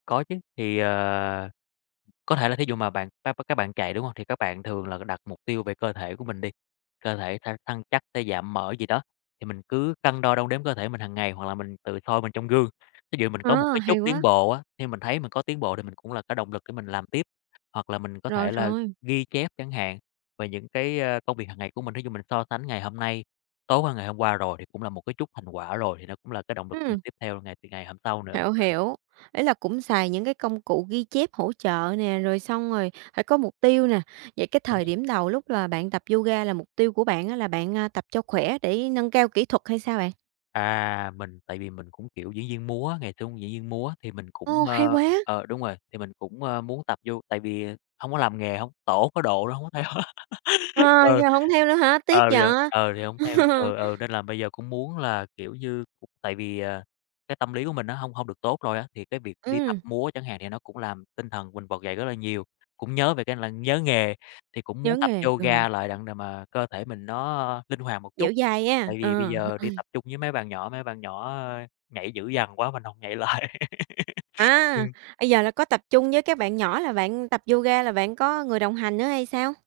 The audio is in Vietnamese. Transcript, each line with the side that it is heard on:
left: Có chứ. Thì, ờ, có thể là thí dụ mà bạn [unintelligible] các bạn chạy, đúng hông? Thì các bạn thường là đặt mục tiêu về cơ thể của mình đi, cơ thể thăng săn chắc hay giảm mỡ gì đó, thì mình cứ cân đo đong đếm cơ thể mình hằng ngày, hoặc là mình tự soi mình trong gương, thí dụ mình có một
right: À,
left: cái chút
right: hay
left: tiến
right: quá.
left: bộ á, khi mình thấy mình có tiến bộ thì mình cũng là cái động lực để mình làm tiếp. Hoặc là mình có
right: Rồi,
left: thể là
right: rồi.
left: ghi chép chẳng hạn, về những cái, ờ, công việc hằng ngày của mình, thí dụ mình so sánh ngày hôm nay, tối qua, ngày hôm qua rồi, thì cũng là một cái chút thành quả rồi thì nó cũng là cái động lực mình
right: Ừm.
left: tiếp theo ngày từ ngày hôm sau nữa
right: Hiểu,
left: [unintelligible]
right: hiểu, ý là cũng xài những cái công cụ ghi chép hỗ trợ nè, rồi xong rồi phải có mục tiêu nè. Vậy cái
left: Đúng
right: thời
left: rồi.
right: điểm đầu lúc là bạn tập yoga là mục tiêu của bạn á là bạn, a, tập cho khỏe để nâng cao kỹ thuật hay sao bạn?
left: À, mình tại vì mình cũng, kiểu, diễn viên múa á, ngày xưa cũng diễn viên múa, thì mình cũng,
right: Ồ, hay
left: ơ
right: quá!
left: ờ, đúng rồi. Thì mình cũng, ờ, muốn tập yo tại vì hông có làm nghề hông tổ có độ nên hông có theo á
right: Ờ,
left: Ừ,
right: giờ hổng theo nữa hả? Tiếc
left: ờ, bây giờ,
right: vậy.
left: ờ, thì hông theo. Ừ, ừ, nên là bây giờ cũng muốn là, kiểu như, cũng tại vì, à, cái tâm lý của mình nó hông hông được tốt rồi á. Thì cái việc đi tập
right: Ừm.
left: múa chẳng hạn thì nó cũng làm tinh thần mình vực dậy rất là nhiều, cũng nhớ về cái là nhớ nghề, thì cũng muốn
right: Nhớ
left: tập
right: nghề, rồi.
left: yoga lại, đặng để mà cơ thể mình nó linh hoạt một
right: Dẻo
left: chút,
right: dai nghe.
left: tại
right: Ờ,
left: vì bây
right: h
left: giờ đi
right: ừm.
left: tập chung với mấy bạn nhỏ, mấy bạn nhỏ, ơ, nhảy dữ dằn quá mình hổng nhảy lại.
right: À,
left: Ừm.
right: bây giờ là có tập chung với các bạn nhỏ là bạn tập yoga là bạn có người đồng hành nữa hay sao?